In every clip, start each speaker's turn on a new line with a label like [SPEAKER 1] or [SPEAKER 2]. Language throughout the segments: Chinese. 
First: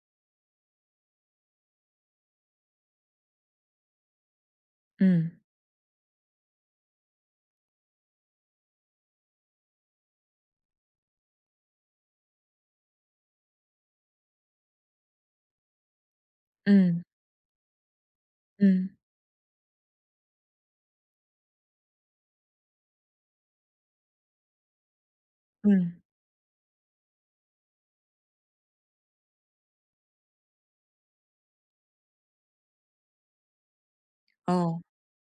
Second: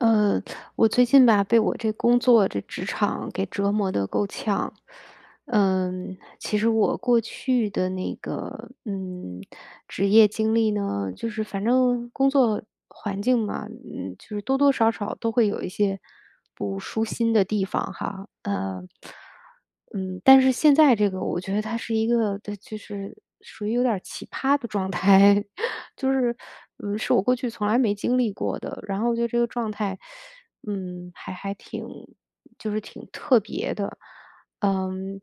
[SPEAKER 1] 呃，我最近吧，被我这工作这职场给折磨的够呛。
[SPEAKER 2] 嗯
[SPEAKER 1] 其实我过去的那个，职业经历呢，就是反正工作环境嘛，就是多多少少都会有一些不
[SPEAKER 2] 嗯
[SPEAKER 1] 舒心的地方哈。
[SPEAKER 2] 嗯
[SPEAKER 1] 嗯，但是现在这个，我觉得它是一个，对，就是属于有点儿奇葩的状态。
[SPEAKER 2] 嗯，
[SPEAKER 1] 就是，是我过去从来没经历过的。然后我觉得这个状态，还挺就是挺特别的。
[SPEAKER 2] 哦，
[SPEAKER 1] 嗯，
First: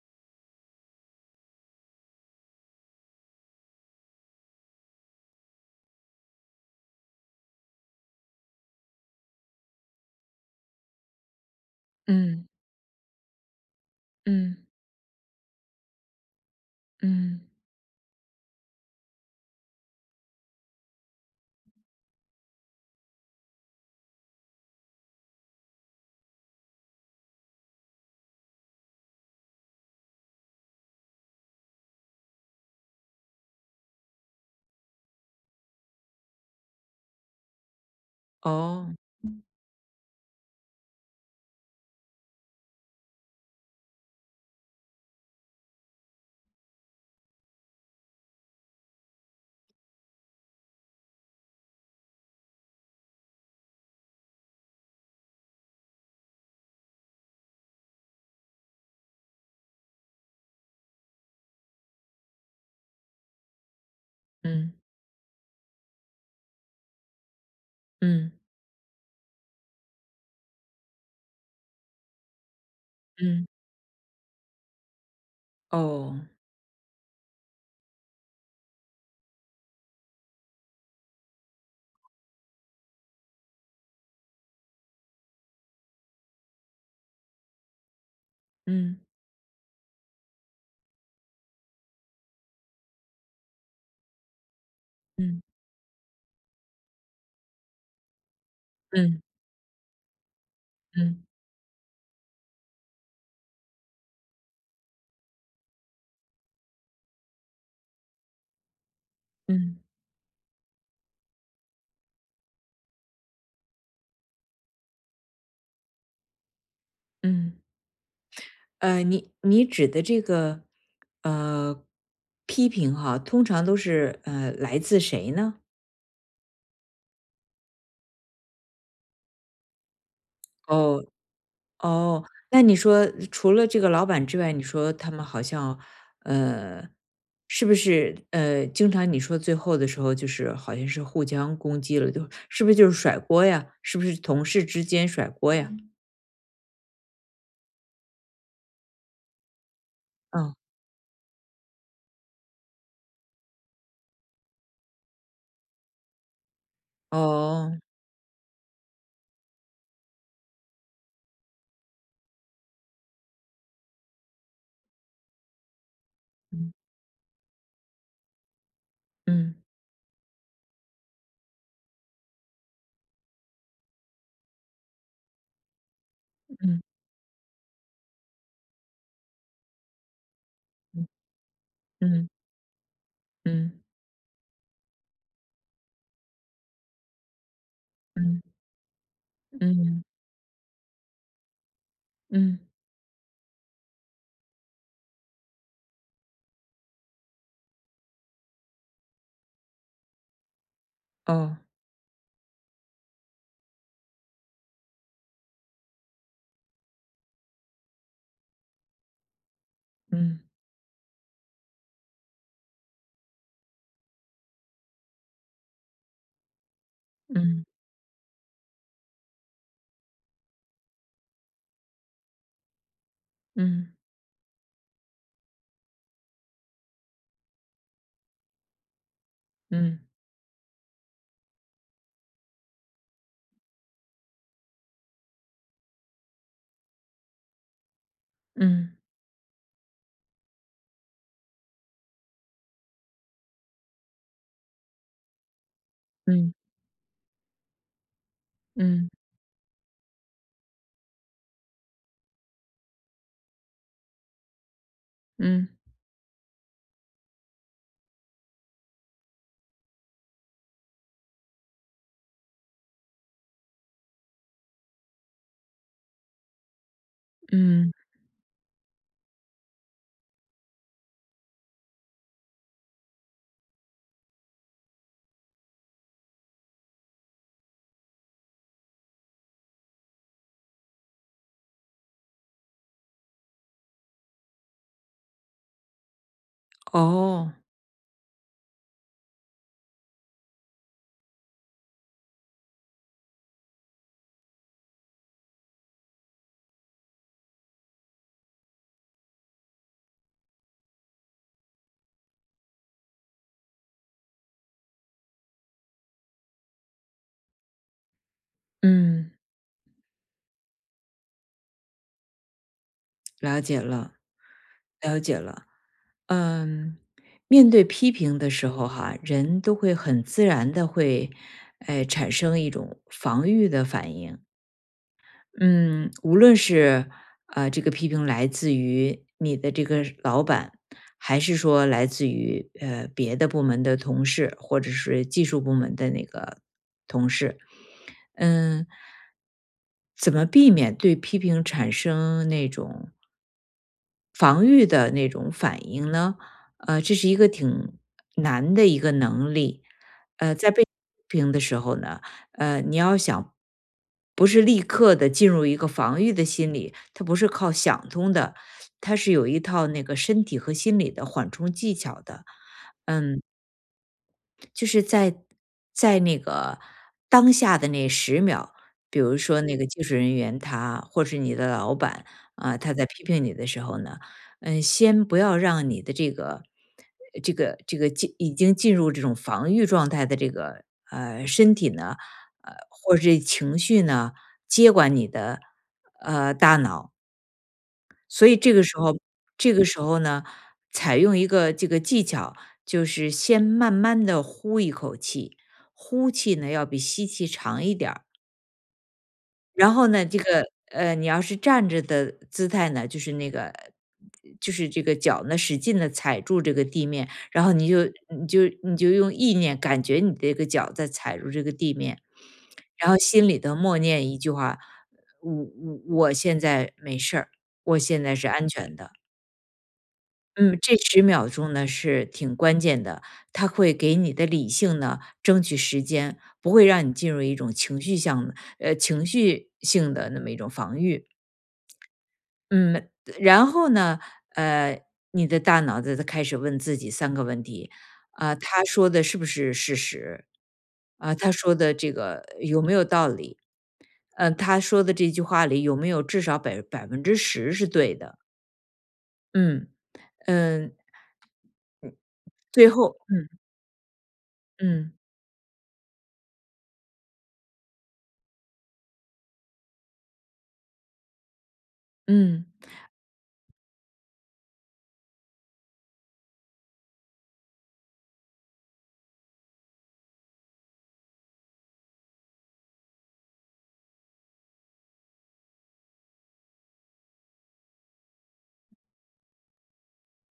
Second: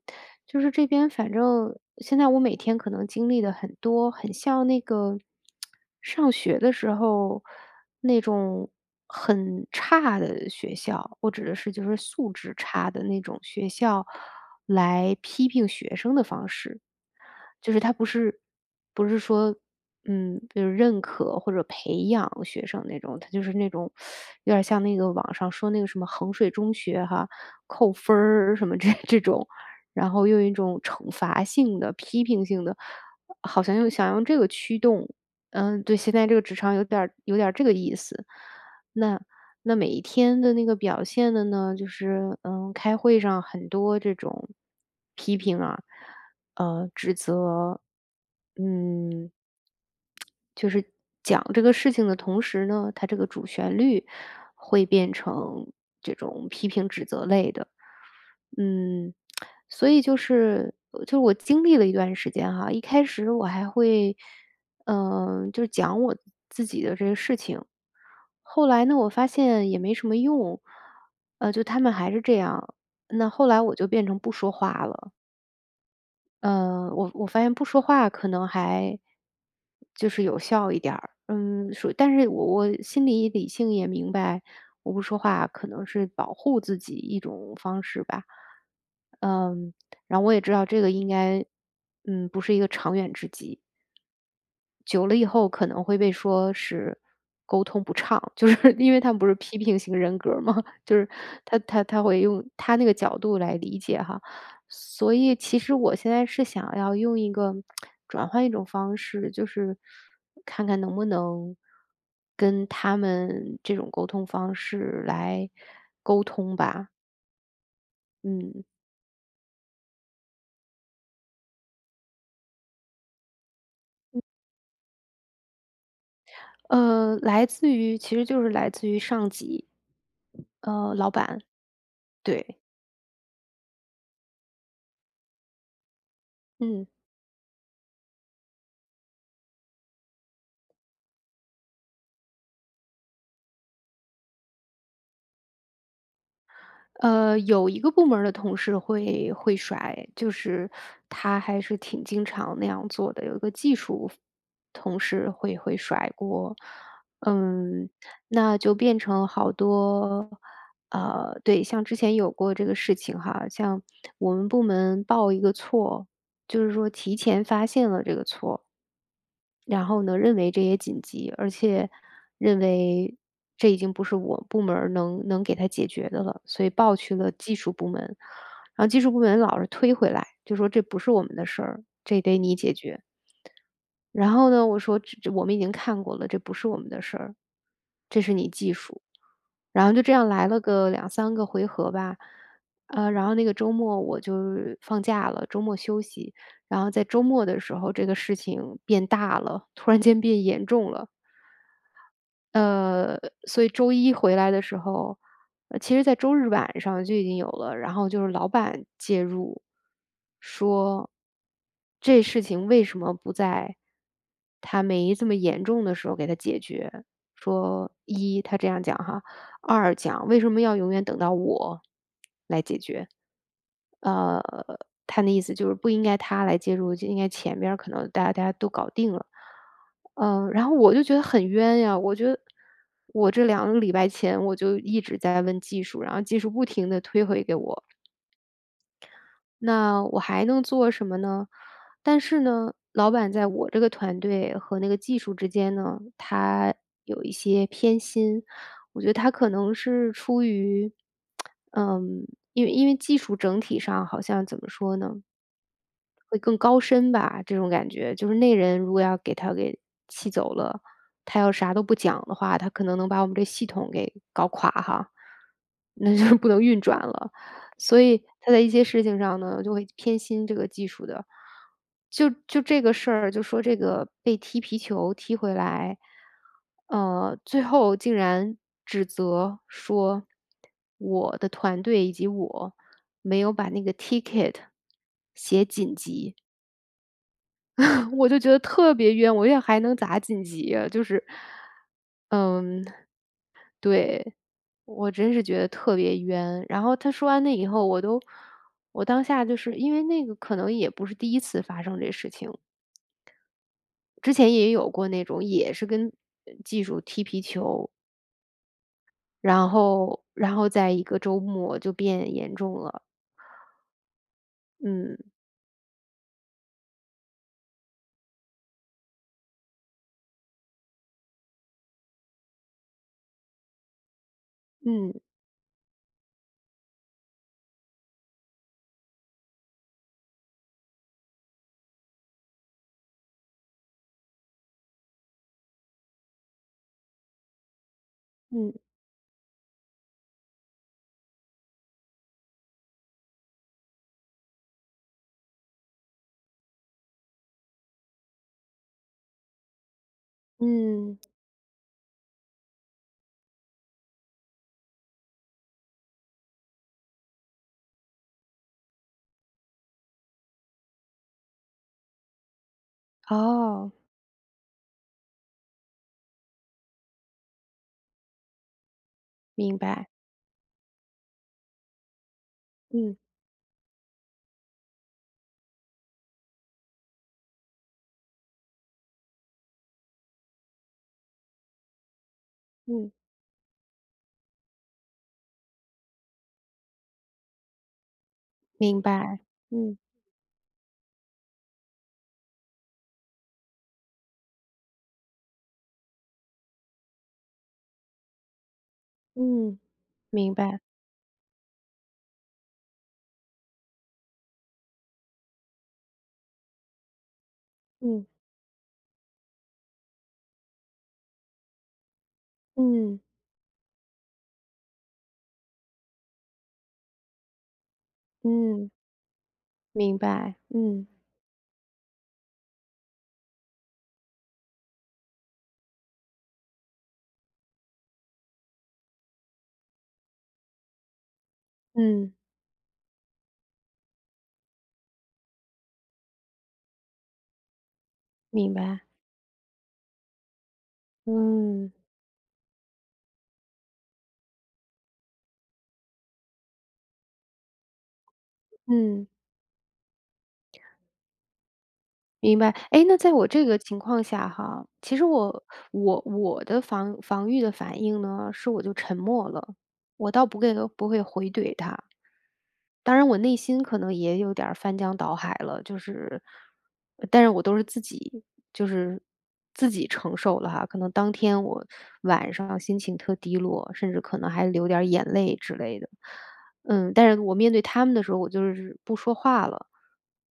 [SPEAKER 1] 就是这边反正现在我每天可能经历的很多，很像那个上学的时候那种很差的学校，我指的是就是素
[SPEAKER 2] 嗯
[SPEAKER 1] 质差的那种学校。
[SPEAKER 2] 嗯
[SPEAKER 1] 来批评学生的方式。
[SPEAKER 2] 嗯，
[SPEAKER 1] 就是他不是说，就是认可或者培养学生那种，他就是那种有点像那个网上说那个什么衡水中学哈，扣分儿什么这种，然后用一种惩罚性的、批评性的，好像又想用这个驱动，对，现在这个职场有点儿这个意思。
[SPEAKER 2] 哦，
[SPEAKER 1] 那那每一天的那个表现的呢，就是开会上很多这种批评啊，指责，嗯，就是讲这个事情的同时呢，它这个主旋律会变成这种批评指责类的。嗯，所以就是就是我经历了一段时间哈，一开始我还会，
[SPEAKER 2] 嗯
[SPEAKER 1] 就是讲我自己的这个事情，
[SPEAKER 2] 嗯
[SPEAKER 1] 后来呢，我发现也没什么用，就他们还是这样，那
[SPEAKER 2] 嗯，
[SPEAKER 1] 后来我就变成不说话了。
[SPEAKER 2] 哦，
[SPEAKER 1] 我发现不说话可能还就是有效一点儿。嗯，说但是我心里理性也明白，我不说话可能是保护自己一种方式吧。
[SPEAKER 2] 嗯
[SPEAKER 1] 嗯，然后我也知道这个应该，不是一个长远之计。久了以
[SPEAKER 2] 嗯
[SPEAKER 1] 后可能会被说是沟通不畅，就是因为他们
[SPEAKER 2] 嗯
[SPEAKER 1] 不是批评型人格儿嘛，就是
[SPEAKER 2] 嗯
[SPEAKER 1] 他会用他那个角度来理解哈。所以其实我现在是想要用一个转换一种方式，就是
[SPEAKER 2] 嗯
[SPEAKER 1] 看看能不能跟他们这种沟通方式来沟通吧。
[SPEAKER 2] 嗯，
[SPEAKER 1] 嗯，
[SPEAKER 2] 你指的这个呃批评哈，通常都是来自谁呢？
[SPEAKER 1] 来自于其实就是来自于上级，
[SPEAKER 2] 哦，
[SPEAKER 1] 老板，
[SPEAKER 2] 哦，
[SPEAKER 1] 对，
[SPEAKER 2] 那你说除了这个老板之外，你说他们好像，
[SPEAKER 1] 嗯。
[SPEAKER 2] 呃，是不是经常你说最后的时候，就是好像是互相攻击了，就是不是就是甩锅呀？是不是同事之间甩锅呀？嗯
[SPEAKER 1] 有一个部门儿的同事会甩，就
[SPEAKER 2] 嗯
[SPEAKER 1] 是他还是挺经常那样做的。有一个技术同事会甩锅，
[SPEAKER 2] 哦，
[SPEAKER 1] 嗯，那就变成好多，对，像之前有过这个事情哈，像我们部门报一个错，就是
[SPEAKER 2] 嗯
[SPEAKER 1] 说提前发现了这个错，
[SPEAKER 2] 嗯
[SPEAKER 1] 然后呢，认为这也紧急，而且认为这已经不是我部门儿能给他解决的了，所以
[SPEAKER 2] 嗯
[SPEAKER 1] 报去了技术部门。然后技术部门老是推回来，就说这不
[SPEAKER 2] 嗯
[SPEAKER 1] 是我们的事儿，这得你解决。
[SPEAKER 2] 嗯
[SPEAKER 1] 然后呢，我说：“这我们已经看过了，这不是我们的事儿，这是你
[SPEAKER 2] 嗯
[SPEAKER 1] 技术。”然后就
[SPEAKER 2] 嗯
[SPEAKER 1] 这样来了个两三个回合吧，
[SPEAKER 2] 嗯，
[SPEAKER 1] 然后那个周末我就放假了，周末休息。然后在周末的时候，这个事情变大了，突然间变严重了。
[SPEAKER 2] 哦，
[SPEAKER 1] 呃，所以周一回来的时候，其实在周日晚上就已经有了，然后就是老板介入，
[SPEAKER 2] 嗯
[SPEAKER 1] 说这事情为什么不在他没这么严重的时候给他解决？
[SPEAKER 2] 嗯
[SPEAKER 1] 说一他这样讲哈，二讲为什么要永远等到我来解决？
[SPEAKER 2] 嗯
[SPEAKER 1] 呃，他的意思就是不应该他来介入，就应该前边儿可能大家都搞定了。
[SPEAKER 2] 嗯
[SPEAKER 1] 然后我就觉得很冤呀，我觉得我这2个礼拜前我就一直在问技术，然后技术不停地推回给我，
[SPEAKER 2] 嗯
[SPEAKER 1] 那我还能做什么呢？但是呢，老板在我这个团队和那个技术之间呢，
[SPEAKER 2] 嗯嗯
[SPEAKER 1] 他有一些偏心。我觉
[SPEAKER 2] 嗯
[SPEAKER 1] 得他可能是出于，嗯，因为技术整体上好像怎么说呢？
[SPEAKER 2] 嗯，
[SPEAKER 1] 会更高深吧，这种感觉。就是那人如果要给他给气走了，他要啥都不讲的话，他可能能把我们这系统给搞垮哈，那就不能运转了。
[SPEAKER 2] 嗯
[SPEAKER 1] 所以他在一些事情上呢，就会偏心这个技术的。就这个事儿，就说这个被踢皮球踢回来，最后竟然指责说我的团队以及我没有把那个 ticket 写紧急。
[SPEAKER 2] 哦，
[SPEAKER 1] 我就觉得特别冤，我也还能咋晋级，就是，嗯，对，我真是觉得特别冤。然后他说完那以后，我都，我当下就是因为那个可能也不是第一次发生这事情，之前也有过那种也是跟技术踢皮球，
[SPEAKER 2] 嗯。
[SPEAKER 1] 然后在一个周末就变严重了，
[SPEAKER 2] 了解了，
[SPEAKER 1] 嗯
[SPEAKER 2] 了解了。嗯，面对批评的时候哈，人都会很自然的会，哎，产生一种防御的反应。
[SPEAKER 1] 嗯
[SPEAKER 2] 嗯，无论是这个批评来自于你的这个老板，还是说来自于别的部门的同事，或者是技术部门的那个同事，
[SPEAKER 1] 嗯
[SPEAKER 2] 嗯，怎么避免对批评产生那种防御的那种反应呢？这是一个挺难的一个能力。在被批
[SPEAKER 1] 嗯，
[SPEAKER 2] 评的时候呢，你要想不是立刻的进入一个防御的心理，它不是靠想通的，它是有一套那个身体和心理的缓冲技巧的。嗯，
[SPEAKER 1] 哦，
[SPEAKER 2] 就是在那个当下的那十秒，比如说那
[SPEAKER 1] 明
[SPEAKER 2] 个技
[SPEAKER 1] 白，
[SPEAKER 2] 术人员他或是你的老板啊，他在
[SPEAKER 1] 嗯
[SPEAKER 2] 批评你的时候呢，先不要让你的这个已经进入这种防御状态的这个身体呢，
[SPEAKER 1] 嗯，
[SPEAKER 2] 或者是情绪呢接管你的大脑。所以这个时
[SPEAKER 1] 明
[SPEAKER 2] 候
[SPEAKER 1] 白，
[SPEAKER 2] 这个
[SPEAKER 1] 嗯
[SPEAKER 2] 时候呢，采用一个这个技巧，就是先慢慢的呼一口气，呼气呢要比吸气长一点儿。
[SPEAKER 1] 嗯，
[SPEAKER 2] 然后呢，
[SPEAKER 1] 明白。
[SPEAKER 2] 你要是站着的姿态呢，就是那个这个脚呢使劲的踩住这个地面，然后
[SPEAKER 1] 嗯
[SPEAKER 2] 你就用意念感觉你这个脚在踩住这个地面，然后
[SPEAKER 1] 嗯
[SPEAKER 2] 心里头默念一句话："我现在没事儿，我现在是安
[SPEAKER 1] 嗯，
[SPEAKER 2] 全的。"
[SPEAKER 1] 明白，
[SPEAKER 2] 嗯，这
[SPEAKER 1] 嗯
[SPEAKER 2] 10秒钟呢是挺关键的，它会给你的理性呢争取时间，不会让你进入一种情绪性的那么一种防御。
[SPEAKER 1] 嗯，
[SPEAKER 2] 嗯，然后呢，呃，你的大脑子它开始问自己三个问题，啊，
[SPEAKER 1] 明
[SPEAKER 2] 他
[SPEAKER 1] 白，
[SPEAKER 2] 说的是不是事实？啊，他说
[SPEAKER 1] 嗯
[SPEAKER 2] 的这个有没有道理？他说的这句话里有没有至少10%是对的？
[SPEAKER 1] 嗯，
[SPEAKER 2] 嗯，嗯，
[SPEAKER 1] 明白。
[SPEAKER 2] 最
[SPEAKER 1] 哎，
[SPEAKER 2] 后
[SPEAKER 1] 那在
[SPEAKER 2] 嗯，
[SPEAKER 1] 我这个情况下哈，
[SPEAKER 2] 嗯，
[SPEAKER 1] 其实我的防御的反应呢，是我就沉默了，我倒不会回怼他。
[SPEAKER 2] 嗯。
[SPEAKER 1] 当然我内心可能也有点儿翻江倒海了，就是但是我都是自己就是自己承受了哈。可能当天我晚上心情特低落，甚至可能还流点儿眼泪之类的。但是我面对他们的时候，我就是不说话了。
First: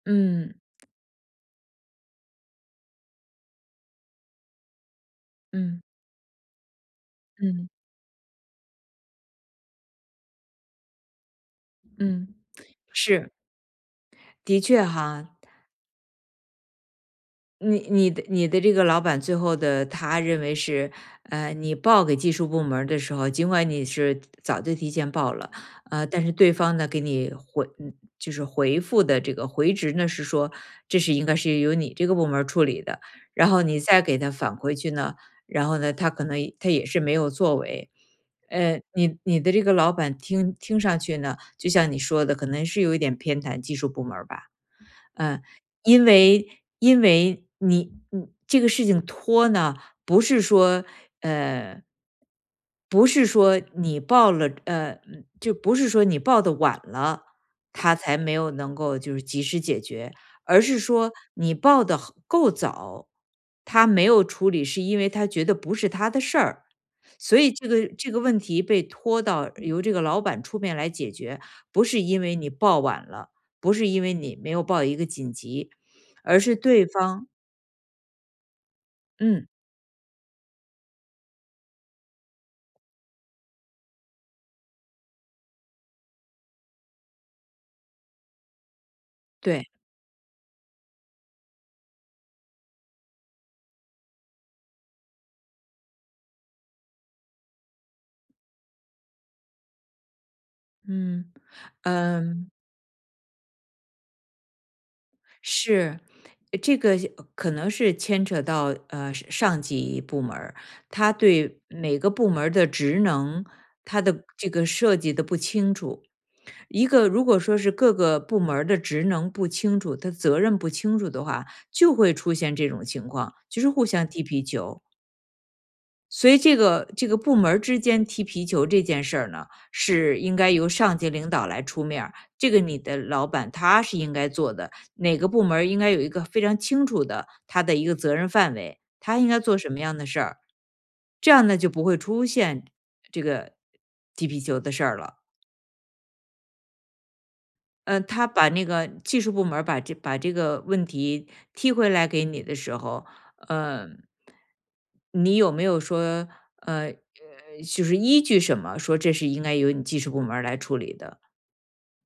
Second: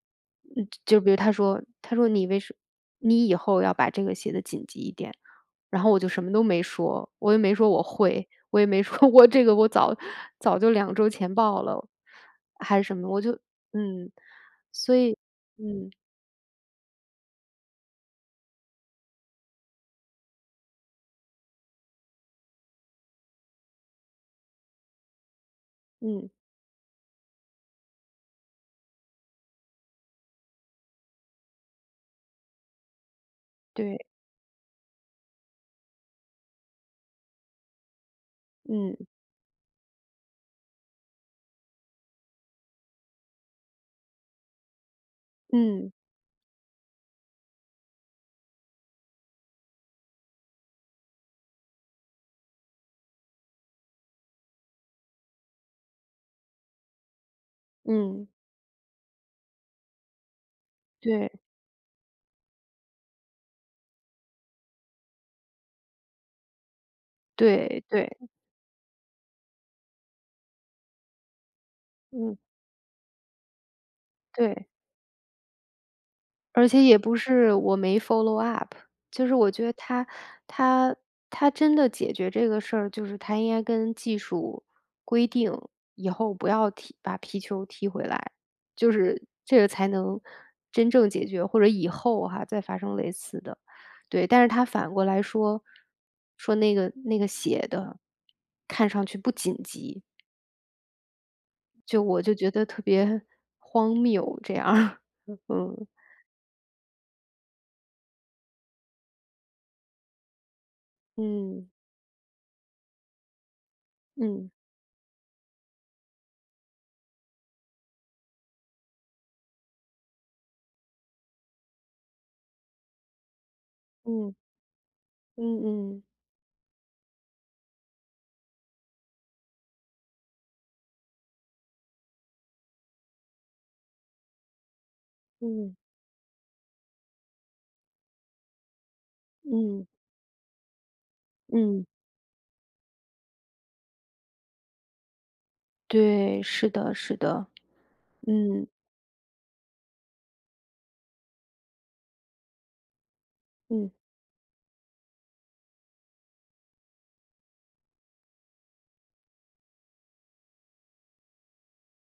[SPEAKER 2] 嗯
[SPEAKER 1] 嗯，就比如他说：“你为什你以后要把这个写的紧急一点。”
[SPEAKER 2] 嗯
[SPEAKER 1] 然后我就什么都没说，我也没
[SPEAKER 2] 嗯
[SPEAKER 1] 说我会，我也没说 我这个我早早就2周前报了，
[SPEAKER 2] 嗯，
[SPEAKER 1] 还是什么，我
[SPEAKER 2] 是，
[SPEAKER 1] 就嗯，
[SPEAKER 2] 的确
[SPEAKER 1] 所以
[SPEAKER 2] 哈，
[SPEAKER 1] 嗯，
[SPEAKER 2] 你的这个老板最后的他认为是，你报给技术部门儿的时候，尽管你是早就提前报了，但
[SPEAKER 1] 嗯，
[SPEAKER 2] 是对方呢给你回嗯就是回复的这个回执呢是说这是应该是由你这个部门儿处理的，然后你
[SPEAKER 1] 对，
[SPEAKER 2] 再给他返回去呢，然后呢他也是没有作为，
[SPEAKER 1] 嗯，
[SPEAKER 2] 你你的这个老板听上去呢，就像你说的，可能是有一点偏袒技术部门儿吧。嗯，
[SPEAKER 1] 嗯，
[SPEAKER 2] 因为因为你这个事情拖呢，不是说呃，不是说你报了呃，嗯就不是说你报的晚了，他才
[SPEAKER 1] 嗯，
[SPEAKER 2] 没有能够就是及时解决，而是说
[SPEAKER 1] 对，
[SPEAKER 2] 你报的够早，他没有处理，是因为他觉得不是他的事儿。所以这
[SPEAKER 1] 对，
[SPEAKER 2] 个
[SPEAKER 1] 对，
[SPEAKER 2] 这个问题被拖到由这个老板出面来解决，不是因为
[SPEAKER 1] 嗯，
[SPEAKER 2] 你报晚了，不是因为你没有
[SPEAKER 1] 对。
[SPEAKER 2] 报一个紧急，而是
[SPEAKER 1] 而且
[SPEAKER 2] 对
[SPEAKER 1] 也不
[SPEAKER 2] 方
[SPEAKER 1] 是我没 follow up，就是
[SPEAKER 2] 嗯，
[SPEAKER 1] 我觉得他他真的解决这个事儿，就是他应该跟技术规定，以后不要把皮球踢回来，就是这个
[SPEAKER 2] 对，
[SPEAKER 1] 才能真正解决，或者以后哈，再发生类似的。对，但是他反过来说，说那个写的看上去不紧急，
[SPEAKER 2] 嗯，
[SPEAKER 1] 就我就
[SPEAKER 2] 嗯，
[SPEAKER 1] 觉得特别荒谬这样儿 嗯
[SPEAKER 2] 是，这个可能是牵扯到上级部门儿他对
[SPEAKER 1] 嗯
[SPEAKER 2] 每个部门儿的职能，他的这
[SPEAKER 1] 嗯
[SPEAKER 2] 个设计的不清楚。一个如果说是各个部门儿的职能不清楚，他责任不清楚的话，就会出现这种情况，就是互相踢
[SPEAKER 1] 嗯。
[SPEAKER 2] 皮球。
[SPEAKER 1] 嗯嗯
[SPEAKER 2] 所以这个部门之间踢皮球这件事儿呢，是应该由上级领导来出面儿这个你的老板他是应该做的。哪个部门儿
[SPEAKER 1] 嗯
[SPEAKER 2] 应该有一个非常清楚的他的一个责任范围，他应该做什么
[SPEAKER 1] 嗯
[SPEAKER 2] 样的事儿，这样呢就不
[SPEAKER 1] 嗯，
[SPEAKER 2] 会出现这个踢皮球的事儿了。
[SPEAKER 1] 对，是的，是的，
[SPEAKER 2] 他把那
[SPEAKER 1] 嗯
[SPEAKER 2] 个技术部门儿把把这个问题踢回来给你的时候，呃，
[SPEAKER 1] 嗯
[SPEAKER 2] 你有没有说，呃，呃就是依据什么说这是应该由你技术部门儿来处理的？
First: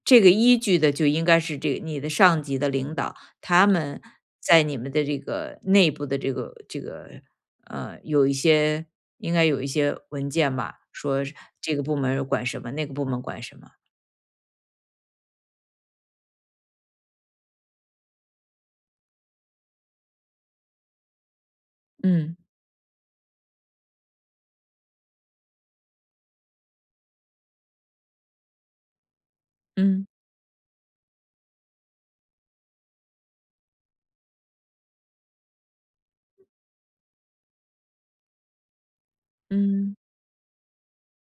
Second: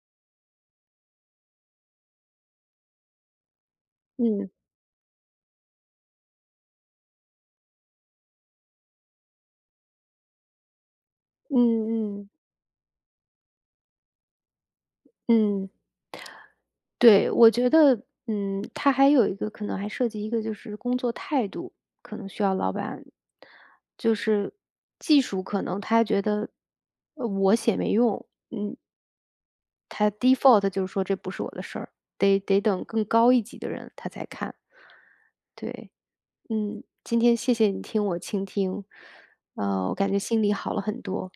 [SPEAKER 2] 这个依据的就应该是这个你的上级的领导，他们
[SPEAKER 1] 嗯
[SPEAKER 2] 在你们的这个内部的有一些应该有一些文件吧，说是
[SPEAKER 1] 嗯
[SPEAKER 2] 这个部门儿
[SPEAKER 1] 嗯
[SPEAKER 2] 管什么，那个部门管什么。
[SPEAKER 1] 嗯，对，我觉得，他还有一个可能还涉及一个就是工作态度，可能
[SPEAKER 2] 嗯
[SPEAKER 1] 需要老板，就是技术可能他觉得我写没用，
[SPEAKER 2] 嗯
[SPEAKER 1] 他 default 就是说这不是我的事儿，得等更高一级的人他才看，对。今天谢谢你听我倾听，我
[SPEAKER 2] 嗯。
[SPEAKER 1] 感觉心里好了很多。